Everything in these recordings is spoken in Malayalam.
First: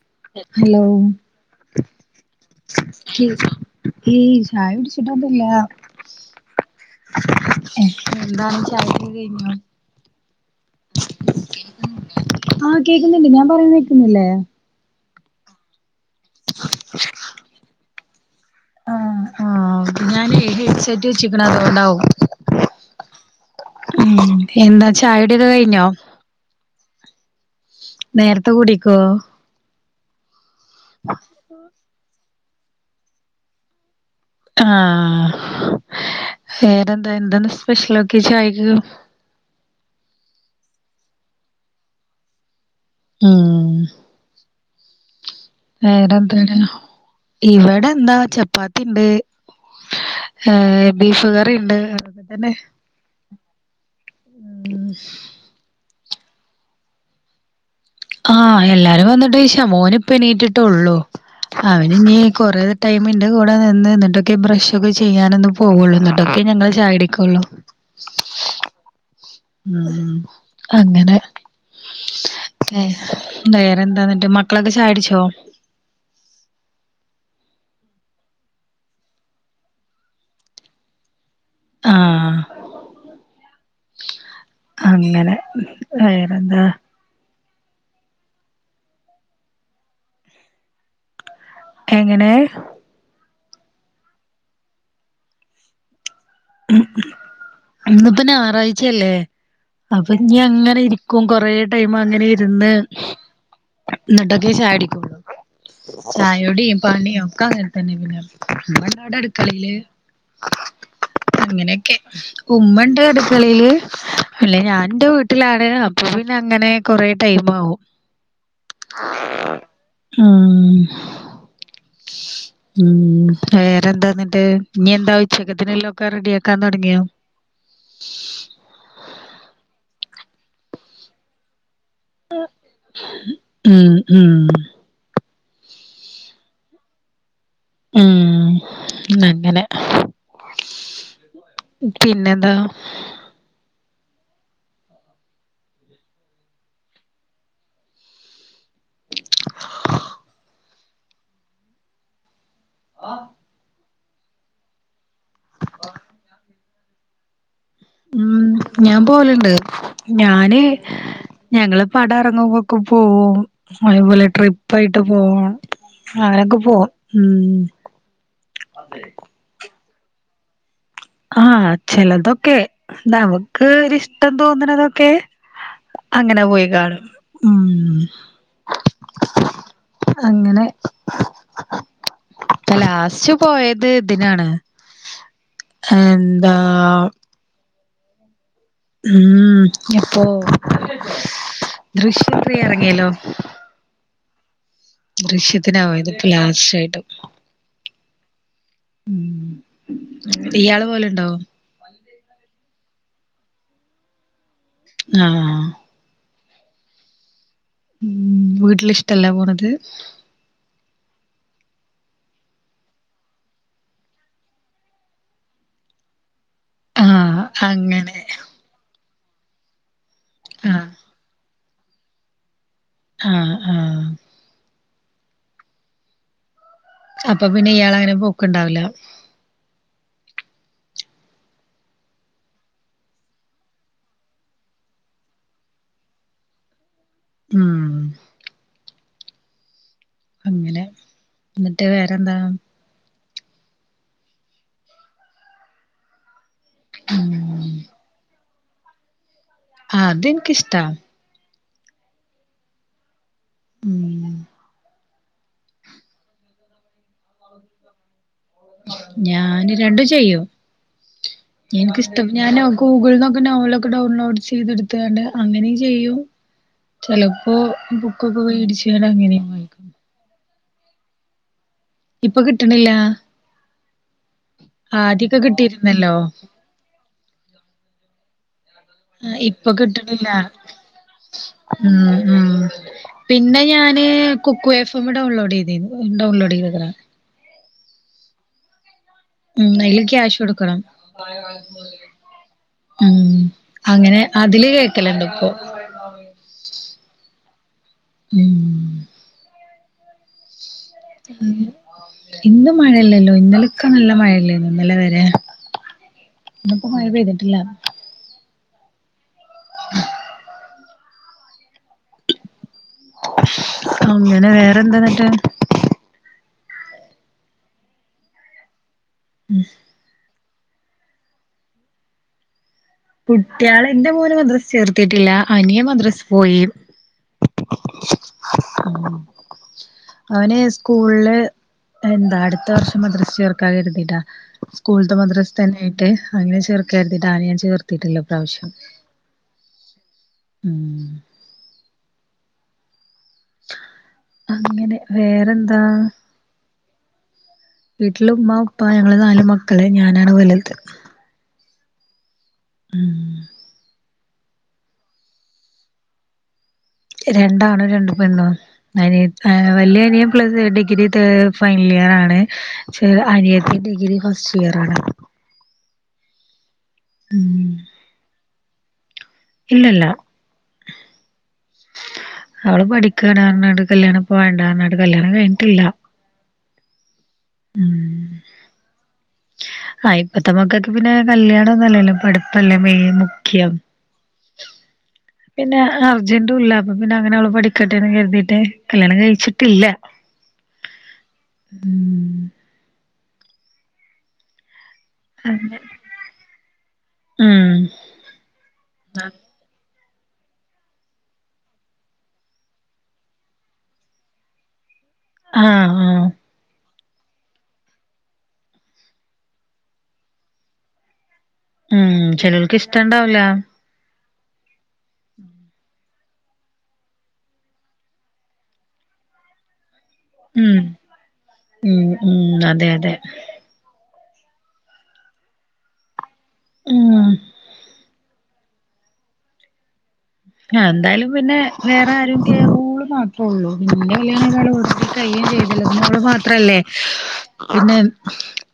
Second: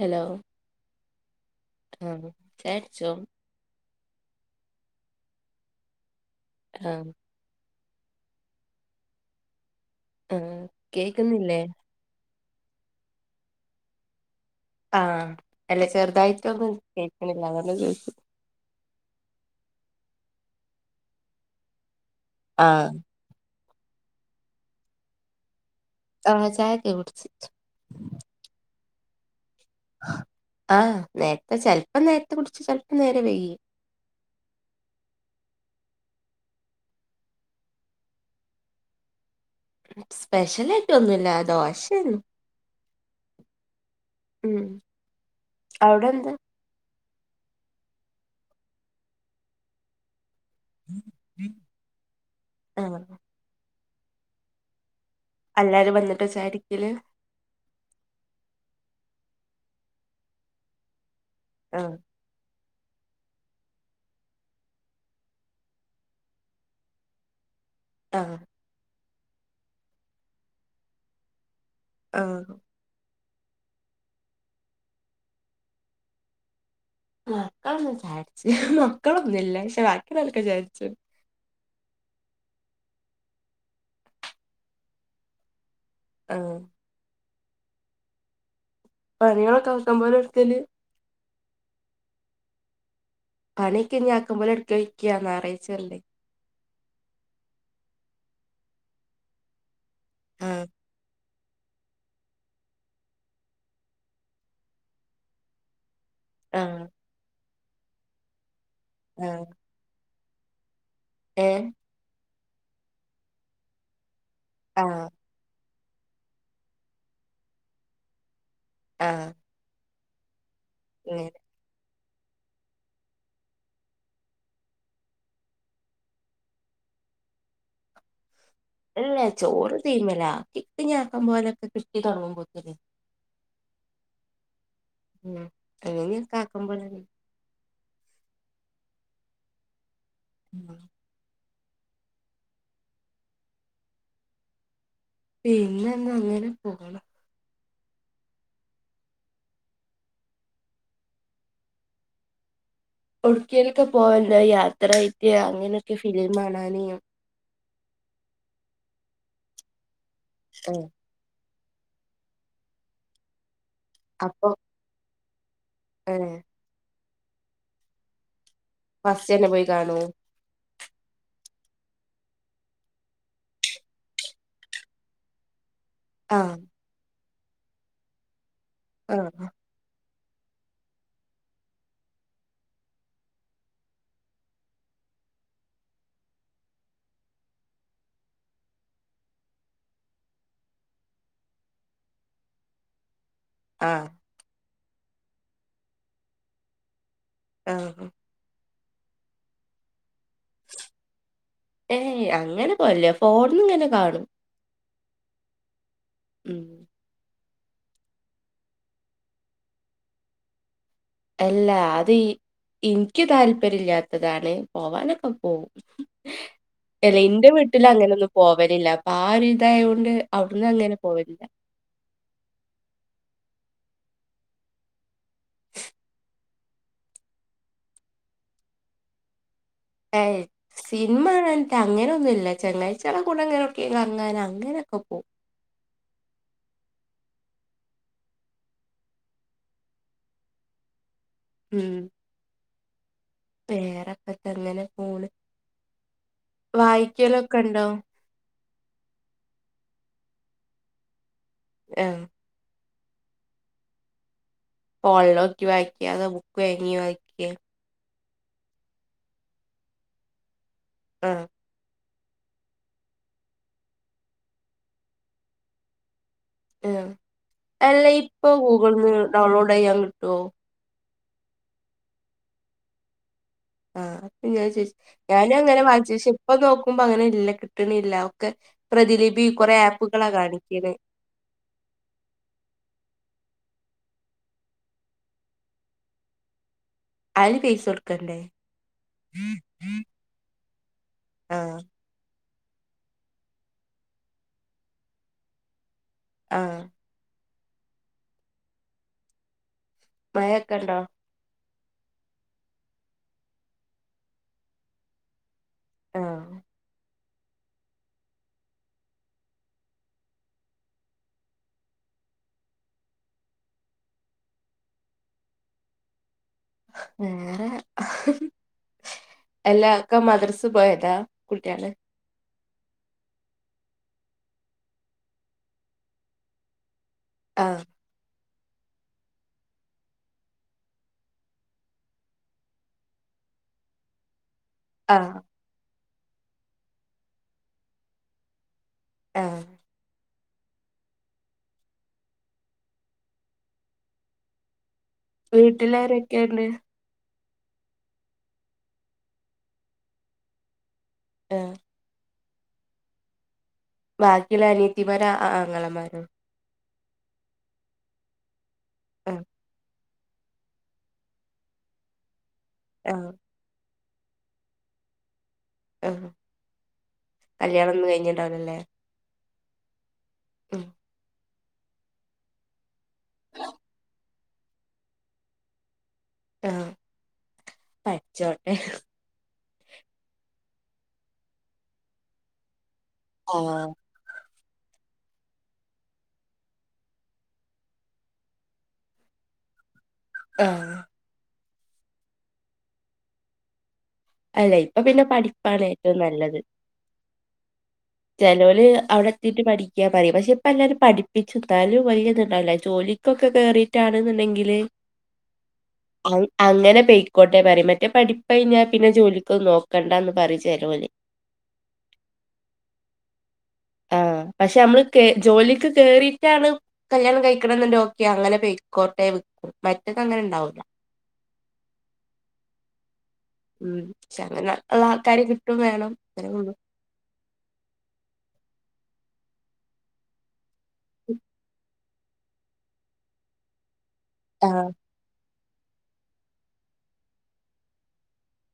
Hello hello? ആഹ് ചായ കുടിച്ചോ [unintelligible] ഈ ചായ കുടിച്ചിട്ടൊന്നുല്ല. ആഹ് എന്താണ് ചായുടി ഒക്കെ കഴിഞ്ഞോ? ആ കേക്കുന്നില്ലേ? ആഹ് കേക്കുന്നുണ്ട് ഞാൻ പറയുന്ന കേക്കുന്നില്ലേ? ആഹ അല്ലചെറുതായിട്ടൊന്നും കേക്കണില്ല. അത ചോദിച്ചേ? ആഹ് ആഹ് ഞാന് ഹെഡ് സെറ്റ് വെചിക്കണഅതോണ്ടാവും ആഹ് ഉം എന്താ ചായയുടി ഒക്കെ കഴിഞ്ഞോ? ആഹ ചായക്കെ കുടിച്ചു. നേരത്തെ കുടിക്കോ? ആഹ് നേരത്തെ ചെലപ്പം നേരത്തെ കുടിച്ചും ചെലപ്പം നേരെ വൈകും. ആഹ് വേറെന്താ എന്തന്ന് സ്പെഷ്യലൊക്കെ ചായക്ക്? സ്പെഷ്യൽ ആയിട്ട് ഒന്നുല്ല ദോശ ണ്ട് ഉം മ് വേറെന്താണ് ഇവടെ എന്താ ചപ്പാത്തിണ്ട് ഏഹ് ബീഫ് കറി ണ്ട് അങ്ങനെ ആഹ് ഉം അല്ലാരും വന്നിട്ട ചായ കുടിക്കല്? ആഹ് എല്ലാരും വന്നിട്ട് ശേഷമോൻ ഇപ്പ എണീറ്റിട്ടള്ളു. അവന് ആഹ് ഇനി കൊറേ ടൈം ന്റെ കൂടെ നിന്ന് എന്നിട്ടൊക്കെ ബ്രഷ് ഒക്കെ ചെയ്യാന ഒന്ന് പോവുള്ളൂ. എന്നിട്ടൊക്കെ ഞങ്ങൾ ചായ കുടിക്കുള്ളു. [inaudible] ആഹ. ഉം അങ്ങനെ ആഹ് ഏഹ്, വേറെന്താന്നിട്ട് മക്കളൊക്കെ ചായ ടിച്ചോ മക്കളൊന്നും ചായടിച്ച് മക്കളൊന്നുംല്ല പക്ഷെ ബാക്കി ഉള്ളോലൊക്കെ ചായടിച്ചു ആഹ് അങ്ങനെ ആഹ് വേറെന്താ പണികളൊക്കെ ആകാംപോലെ എടുക്കല് എങ്ങനെ പണിയൊക്കെ ആക്കമ്പോലെ എടുക്ക [unintelligible] ഞാറാഴച്ചല്ലേ ഇന്ന് പ്പം ഞായറാഴ്ചയല്ലേ. അപ്പൊ ഇഞ് ആഹ് അങ്ങനെ ഇരിക്കും കൊറേ ടൈം അങ്ങനെ ഇരുന്ന് എന്നിട്ടൊക്കെ ചായടിക്കുള്ളൂ. ചായോടിയും ആഹ് പണിയും ഒക്കെ അങ്ങന തന്നെ. പിന്നെ ഇമ്മ ഉണ്ട് അവിടെ ആഹ് അടുക്കളയില് ആ [unintelligible] ഏഹ് അങ്ങനെയൊക്കെ. ഉമ്മണ്ട് അടുക്കളയില് അല്ല ആഹ് ഞാൻന്റെ വീട്ടിലാണ് ഇപ്പം പിന്നെ അങ്ങനെ കൊറെ ടൈം ആവും. ആഹ് ഏഹ് ഉം വേറെന്താ എന്നിട്ട് ഇനി എന്താ ഉച്ചക്കത്തിനേല്ലോം ഒക്കെ റെഡിയാക്കാൻ തൊടങ്ങിയോ അല്ല ചോറ് തീമല. [unintelligible] ഇനി ആകമ്പോലെ കിട്ടി തൊടങ്ങുമ്പോത്തിന് ഉം ഉം ഉം അത് എനിക്ക് ആകൂമ്പോലെണ്. ഉം അങ്ങനെ ഉം പിന്നെന്താ പിന്നെന്ന് അങ്ങനെ പോണ് ഇടുക്കിയിലൊക്കെ പോകാ.. യാത്രയയിട്ട് അങ്ങനെയൊക്കെ ഫിലിം കാണാന് ഉം ഞാൻ പോകലണ്ട്. ഞാന് ഏഹ് ഞങ്ങള് പടം അറങ്ങുമ്പൊക്കെ പോവും. അതേപോലെ അപ്പൊ ട്രിപ്പ ആയിട്ട് പോവും ഏഹ് അങ്ങനെയൊക്കെ പോവും ഉം ഫസ്റ്റ് തന്നെ പോയി കാണോ ആഹ ചെലതൊക്കെ. നമുക്ക് ഒരിഷ്ടം തോന്നണതൊക്കെ അങ്ങനെ ആഹ് പോയി കാണും ഉം. ആഹ് അങ്ങനെ ഇപ്പോ ലാസ്റ്റ് പോയത് ഇതിനാണ് എന്താ ഉം ഇപ്പോ ദൃശ്യം ത്രീ ഇറങ്ങിയല്ലോ ആഹ് ദൃശ്യത്തിനാ പോയത് ഇപ്പോ ലാസ്റ്റാ യിട്ട് ആഹ് ഉം. ഇയാൾ പോൽ ഉണ്ടോ ഏയ് അങ്ങനെ പോകലില്ല ഫോണിന്ന് ഇങ്ങനെ കാണും ആഹ് ഉം ഉം വീട്ടില് ഇഷ്ടല്ല പോണത് അല്ല അത് ഇൻക്ക് താല്പര്യ ഇല്ലാത്തതാണ്. പോവാനൊക്കെ പോവും അല്ല ആഹ് എന്റെ വീട്ടിൽ അങ്ങനെ അങ്ങനെന്നും പോവലില്ല. അപ്പൊ ആ ഒരു ഇതായൊണ്ട് അവിടന്നന്ന് ആഹ് അങ്ങനെ പോകലില്ല ആഹ ആഹ അപ്പൊ പിന്നെ ഇയാള് അങ്ങനെ പോക്ക്ണ്ടാവ്വൂല്ല. [unintelligible] സിനിമ കാണാൻത്താ അങ്ങനൊന്നുല്ല ചങ്ങാഴ്ചെള കൂടെങ്ങനൊട്ക്കേലും ഇങ്ങനെ കറ്ങ്ങാനൊ അങ്ങനൊക്കെ പോവും. ഉം.. അങ്ങനെ എന്ന്ട്ട് വേറെന്താ? വേറെപ്പത്ത ങ്ങനെ പോണ്. വായിക്കലൊക്കെ ണ്ടോ? ആഹ അതിൻക്ക്ഷ്ട്ടാ [unintelligible] മ ഫോൺലോക്കി വായിക്കെ അതോ ബുക്ക് വേങ്ങി വായി ഞാന് രണ്ടും ചെയ്യും. ആഹ് എനിക്ക് ഇഷ് തും. ഞാന് ഗൂഗിൾന്നൊക്കെ ഡൗൺൽ ഒക്കെ ഡൗൺലോഡ് ചെയ്ത്ട്ത്ത് കാണ്ട് അങ്ങനിം ചെയ്യും. ആഹ്. ചെലപ്പോ അല്ല ബുക്കൊക്കെ ഇപ്പൊ വേട്‌ ച്ചാണ്ട് ഗൂഗിൾന്ന് അങ്ങനെ ഡൗൺലോഡ് [unintelligible] [unintelligible] ഇപ്പൊ കിട്ടണില്ലാ. ആഹ, [unintelligible] ഞാന ങ്ങനെ വ കിട്ടിയിരുന്നല്ലോ [unintelligible] ഇപ്പ നോക്കു നോക്കുമ്പോ അങ്ങനെ ഇല്ല കിട്ട്ണ്ല്ല ഒക്കെ ആ, പ്രതിലിപി ഇപ്പൊ കൊറേ ആപ്പുകളാ കിട്ടണില്ല കാണിക്ക് ണേ ഉം ഉ പിന്നെ ഞാന് കുക്കു എഫെമ്മ് ഡൗൺലോഡെയ്തീന്നു ഡൗൺലോഡ് ചെയ്തത്ര അയില് ഫീസൊട്‌ക്കണ്ടേ? ഉം അയില് ക്യാഷ് കൊടുക്കണം ആഹ് ഉം.. അങ്ങനെ അതില് ക്കലണ്ട്പ്പൊ. ആഹ ഉം മഴക്കെണ്ടോ? ഇന്ന് മഴല്ലല്ലോ ഇന്നലൊക്കെ നല്ല മഴല്ലേ ന്നോ ഇന്നലെ വരെ? ആഹ് ഇന്ന്പ്പം മഴ പെയ്തിട്ടില്ല [inaudible] അങ്ങനെ വേറെന്താന്ന്ട്ട്? [unintelligible] എല്ലാ ക്ക മദ്രസ് പോയതാ കുളിക്കാതെ. കുട്ട്യാള് ഇന്റെ മോനെ മദ്രസ് ചേർത്തിട്ടില്ല അനിയൻ മദ്രസ് പോയി ആഹ് [inaudible] അവന് സ്കൂളില് എന്താ അടുത്ത വർഷം മദ്രസ് ചേർക്കാ കെര്തിട്ടാ സ്കൂൾത്തെ ആഹ് മദ്രസ്ഥതന്നായിട്ട് അങ്ങനെ ചേർക്കാര്ത്തിട്ടാ അവനെ ഞാൻ ചേർത്തിട്ടില്ലാ ഇപ്രാവശ്യം [unintelligible] ഉം അങ്ങനെ വേറെന്താ വീട്ടിലാരൊക്കേണ്ട്? വീട്ടില് ഉമ്മ, ഉപ്പ, ഞങ്ങള് നാല് മക്കള്. ഞാനാണ് വല്ത്. [unintelligible] [unintelligible] ബാക്കിയുള്ള അനിയത്തിമാര അ ആങ്ങളമാരു രണ്ടാണും രണ്ട് പെണ്ണും അനിയ ആഹ് ഏഹ് വല്ല്യനിയൻ പ്ലസ് ഡിഗ്രി ത് ഫൈനല് ഇയറ് ആണ്. ക്ഷെ ആഹ് അനിയത്തി ഡിഗ്രി ഫസ്റ്റ് ഇയറാണ്. ആഹ് ഉം കല്യാണാന്നും കഴിഞ്ണ്ടാവൂലല്ലേ? ഇല്ലല്ല. ഉഹ അവള് പഠിക്കാണ് പറഞ്ഞാണ്ട് കല്ല്യാണം ഇപ്പൊ വേണ്ടാന്ന് പറഞ്ഞാണ്ട് കല്ല്യാണം കഴിഞ്ഞിട്ടില്ല. ആഹ് പഠിച്ചോട്ടെ ആഹ് ഇപ്പത്തെമക്കക്കൊക്കെ പിന്നെ കല്ല്യാണോന്നല്ലല്ലോ പഠിപ്പല്ലേ മെയിൻ മുഖ്യം. ആഹ് [unintelligible] പിന്നെ അർജന്റും ഇല്ല അപ്പൊ പിന്നെ അങ്ങനെ അവള് പഠിക്കട്ടെന്ന് കരുതിയിട്ട് കല്യാണം കഴിച്ചിട്ടില്ല. ആഹ് ഉം അല്ലെ ഇപ്പൊ പിന്നെ അങ്ങനെ പഠിപ്പാണ് ഏറ്റവും നല്ലത്. ഉം ചിലോല് അവിടെ എത്തീട്ട് പഠിക്കാന്ന് പറയും. പക്ഷെ, ഇപ്പ എല്ലാരും പഠപ്പിച്ചും ഇന്നാലും വല്ല്യേഇത് ഉണ്ടാവില്ല ജോലി കൊക്കെ കേറിട്ടാണ്ന്ന്ണ്ടെങ്കില് ആഹ് ആഹ് അങ്ങനെ പെയിക്കോട്ടെ പറിം മറ്റേ പഠിപ്പയിഞ്ഞാ പിന്നെ ജോലിക്കൊന്നും നോക്കണ്ടാന്ന്‌ പറിം ചേലോല് ഉം ചെലോൽക്ക് ഇഷ്ട്ടാണ്ടാവുല്ല ആഹ് പക്ഷെ നമ്മള് ജോലിക്ക് കേറീട്ടാണ് കല്യാണം കഴിക്കണന്നുണ്ട് ഓക്കേ അങ്ങനെ പെയിക്കോട്ടെ വി മറ്റതങ്ങനെ ഉണ്ടാവൂല ഉം ഉം ഉം അതെ അതെ ഉം പക്ഷെ അങ്ങനെ ഉള്ള ആൾക്കാരെ കിട്ടും വേണം അത്രെ ഒള്ളു ആഹ് ആഹ് എന്തായാലും പിന്നെ വേറെ ആരുംക്കെ ഓള് മാത്രേള്ളൂ ഇന്റെ കല്യാണം ആഹ്. കയയും ചെയ്തല്ലോ പിന്നെ ഓള് മാത്രല്ലെ പിന്നെ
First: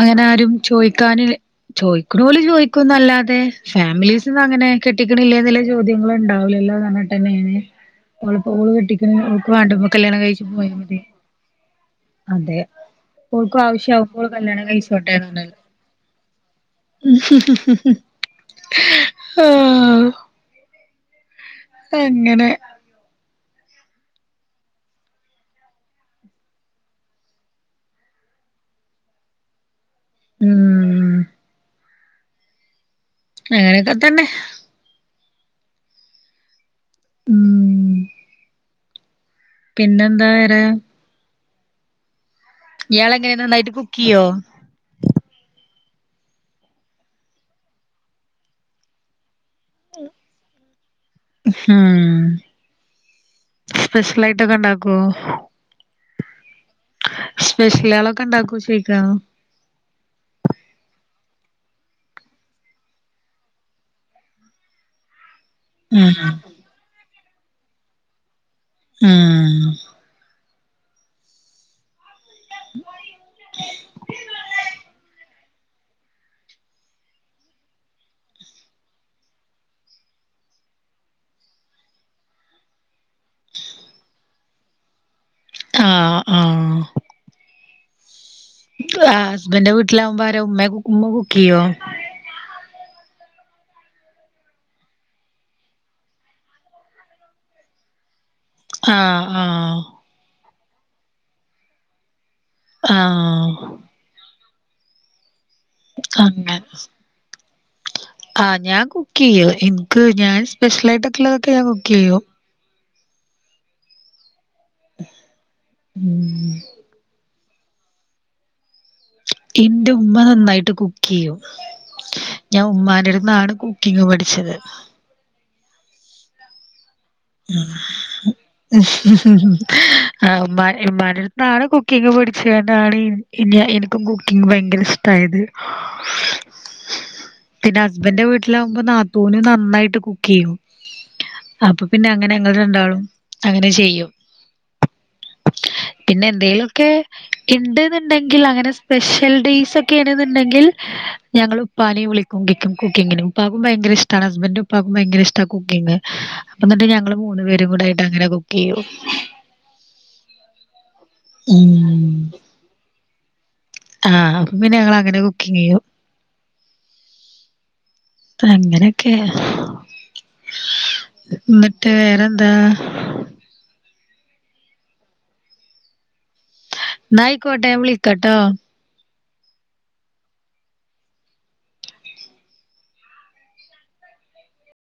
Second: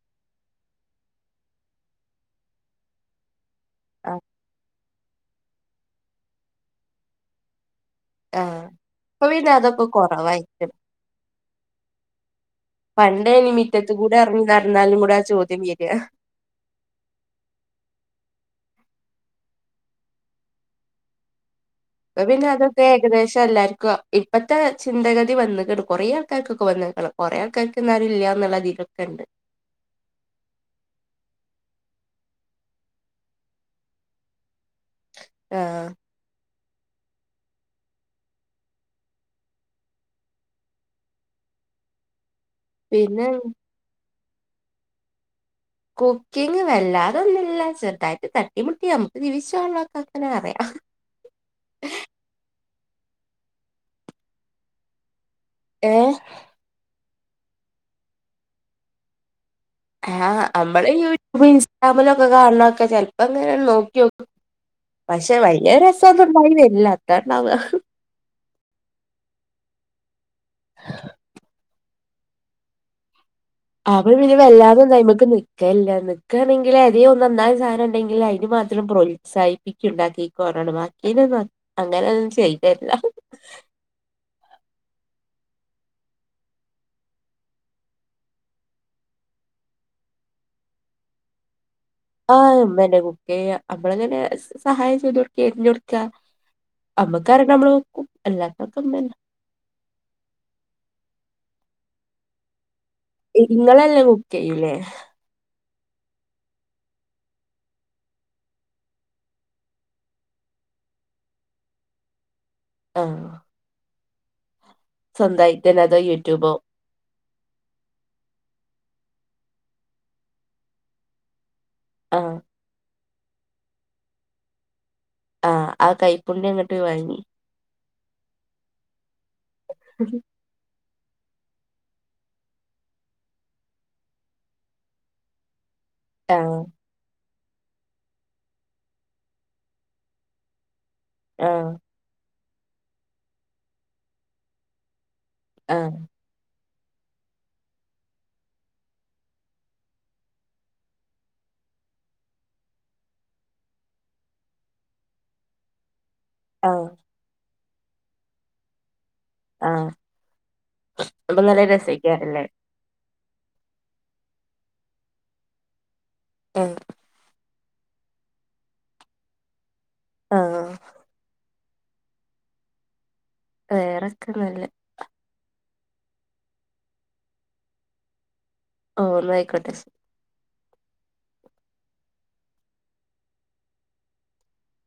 അങ്ങനെ ആരും ചോയിക്കാന് ചോയ്ക്കണോല് ചോയ്ക്കുംന്നല്ലാതെ ആഹ് ഫാമിലീസ്ന്ന് അങ്ങനെ കെട്ടിക്കണില്ലേന്ന്ള്ള ചോദ്യങ്ങള് ഉണ്ടാവില്ലല്ലോന്ന് പറഞ്ഞിട്ടേന്നേണ് ഓളപ്പോ ആഹ് കെട്ടിക്കണത് ഇപ്പൊ ഓൾക്ക് പിന്നെ അതൊക്കെ വേണ്ടപ്പോ കല്ല്യാണം കഴിച്ച് കൊറവായിരിക്കും പോയാമതി അതെ പണ്ട് ഇനി ഓൾക്കും മിറ്റത്ത് ആവശ്യ കൂടെ ആവുമ്പോൾ ഓള് എറങ്ങി കല്യാണം നടന്നാലും കൂടെ ആ കഴിച്ചോട്ടേന്ന് ചോദ്യം വരിക ആഹ് അങ്ങനെ [unintelligible] ഇപ്പൊ ഏകദേശം എല്ലാവർക്കും ഇപ്പഴത്തെ ചിന്തഗതി വന്ന്ക്ക്ണ് കുറേ ആൾക്കാർക്കൊക്കെ വന്ന്ക്കണം കൊറേ ആൾക്കാർക്ക്ന്നാലും ഇല്ല എന്നുള്ള അതിലൊക്കെ ഉണ്ട് ഉം അങ്ങനെയൊക്കെ തന്നെ ആഹ് ഉം പിന്നെന്താ വേറെ പിന്നെ ഇയാളെങ്ങനെ നന്നായിട്ട് കുക്ക് ചെയ്യോ? കുക്കിങ്ങ് വല്ലാതൊന്നുമില്ല ചെറുതായിട്ട് തട്ടിമുട്ടി നമുക്ക് ജീവിച്ചോവള്ള അത്രെ അറിയാം ഹം സ്പെഷ്യലായിട്ടൊക്കെ ഇണ്ടാക്കോ? ഏഹ് സ്പെഷ്യലാളൊക്കെ ഇണ്ടാക്കോന്ന് ചോയിക്കാ? ആഹ് നമ്മള് യൂട്യൂബ് ഇൻസ്റ്റാഗ്രാമിലോക്കെ കാണുന്നൊക്കെ ചെൽപ്പോ ഇങ്ങനൊക്കങ്ങട്ട് നോക്കിയോക്കും. പക്ഷെ വലിയ ഉം രസൊന്നും ഇണ്ടായിവരില്ല അതാണ്ടാവ ഉം ഉം ആ [inaudible] അവൻ പിന്നെ വല്ലാതൊന്നും അയിമക്ക് നിക്കൽല്ല നിക്കാണെങ്കില് ഏതേലും ഒന്ന് നന്നായ സാധനം ഉണ്ടെങ്കിൽ അയിനുമാ രും പ്രോത്സാഹിപ്പിക്കും ഉണ്ടാക്കിക്കോർണാണ്ട് ബാക്കിനൊന്നും അങ്ങനെ ഒന്നും ചെയ്തരില്ല. ആഹ് ആഹ് ആഹ് ഹസ്ബെന്റിന്റെ വീട്ടിലാവുമ്പോ ആരാ ഉമ്മ ഉമ്മ കുക്ക്ചെയ്യൊ ആഹ് ഉമ്മെന്നേ കുകീയ്യാ. നമ്മളങ്ങനെ സഹായം ചെയ്ത് കൊടുക്ക അരിഞ്ഞ് കൊടുക്ക നമുക്കറിണ നമ്മൾ വെക്കും അല്ല ആഹ് ആഹ്. ആഹ്. ഇങ്ങളെല്ല കുക്ക് ചെയ്യൂലേ? [unintelligible] ആ ഞാൻ കുക്ക് ചെയ്യു ഇൻക്ക് ഞാൻ സ്പെഷ്യൽ ആായിട്ടൊക്കെള്ളതൊക്കെ ഞാൻ കുക്ക് യ്യും. ആഹ്. സ്വന്തായിട്ടന്നെ അതോ, ഉം യൂറ്റൂബോ? ഇന്റുമ്മ, നന്നായിട്ട് കുക്ക് ചെയ്യും. ആഹ് ഞാൻ ഉമ്മാന്റെടുത്തുന്നാണ് കുക്കിങ് പഠിച്ചത്. ആ ആ കൈപ്പുണ്ണ്യങ്ങ്ട്ട് വാങ്ങി. [unintelligible] ആ ഉമ്മാനെ ഇമ്മാന്റെടുത്താണ് കുക്കിങ് പഠിച്ചാണ്ടാണ് ഇൻ എനി എനിക്കും കുക്കിങ് ഭയങ്കര ഇഷ്ടായത്. ആഹ്. പിന്നെ ഹസ്ബന്റിന്റെ വീട്ടിൽ ആവുമ്പോൾ നാത്തുന് നന്നായിട്ട് കുക്ക് ചെയ്യും ആഹ് അപ്പൊ പിന്നെ അങ്ങനെ ങ്ങൾ രണ്ടാളും അങ്ങനെ ചെയ്യും. ആഹ് പിന്നെ എന്തെങ്കിലും ഒക്കെ ഇണ്ട്ന്നുണ്ടെങ്കിൽ അങ്ങനെ സ്പെഷ്യൽ ഡെയ്സ്ഒക്കെ ആണെന്നുണ്ടെങ്കിൽ ഞങ്ങള് ഉപ്പാനെ വിളിക്കും കുക്കിങ്ങിനും ഉപ്പക്കും ഭയങ്കര ഇഷ്ടമാണ് ഹസ്ബൻഡു ഉപ്പാക്കും ഭയങ്ക ഇഷ്ടമാണ് കുക്കിംഗ് എന്നിട്ട് ആഹ് ഞങ്ങൾ മൂന്ന് പേരും കൂടെ അങ്ങനെ കുക്ക് ചെയ്യും ആ അപ്പം നല്ല ഉം രസേയ്ക്കാരം ല്ലേ? ആഹ് പിന്നെ ഞങ്ങൾ അങ്ങനെ കുക്കിങ് ചെയ്യും ആഹ് അങ്ങനെക്കെ ആഹ് ന്നിട്ട് വേറെന്താ? വേറൊക്കെ ഒന്നുമില്ല ന്നായ്ക്കോട്ട ഞാൻ വിളിക്കട്ടോ? ഓ എന്നായിക്കോട്ടെ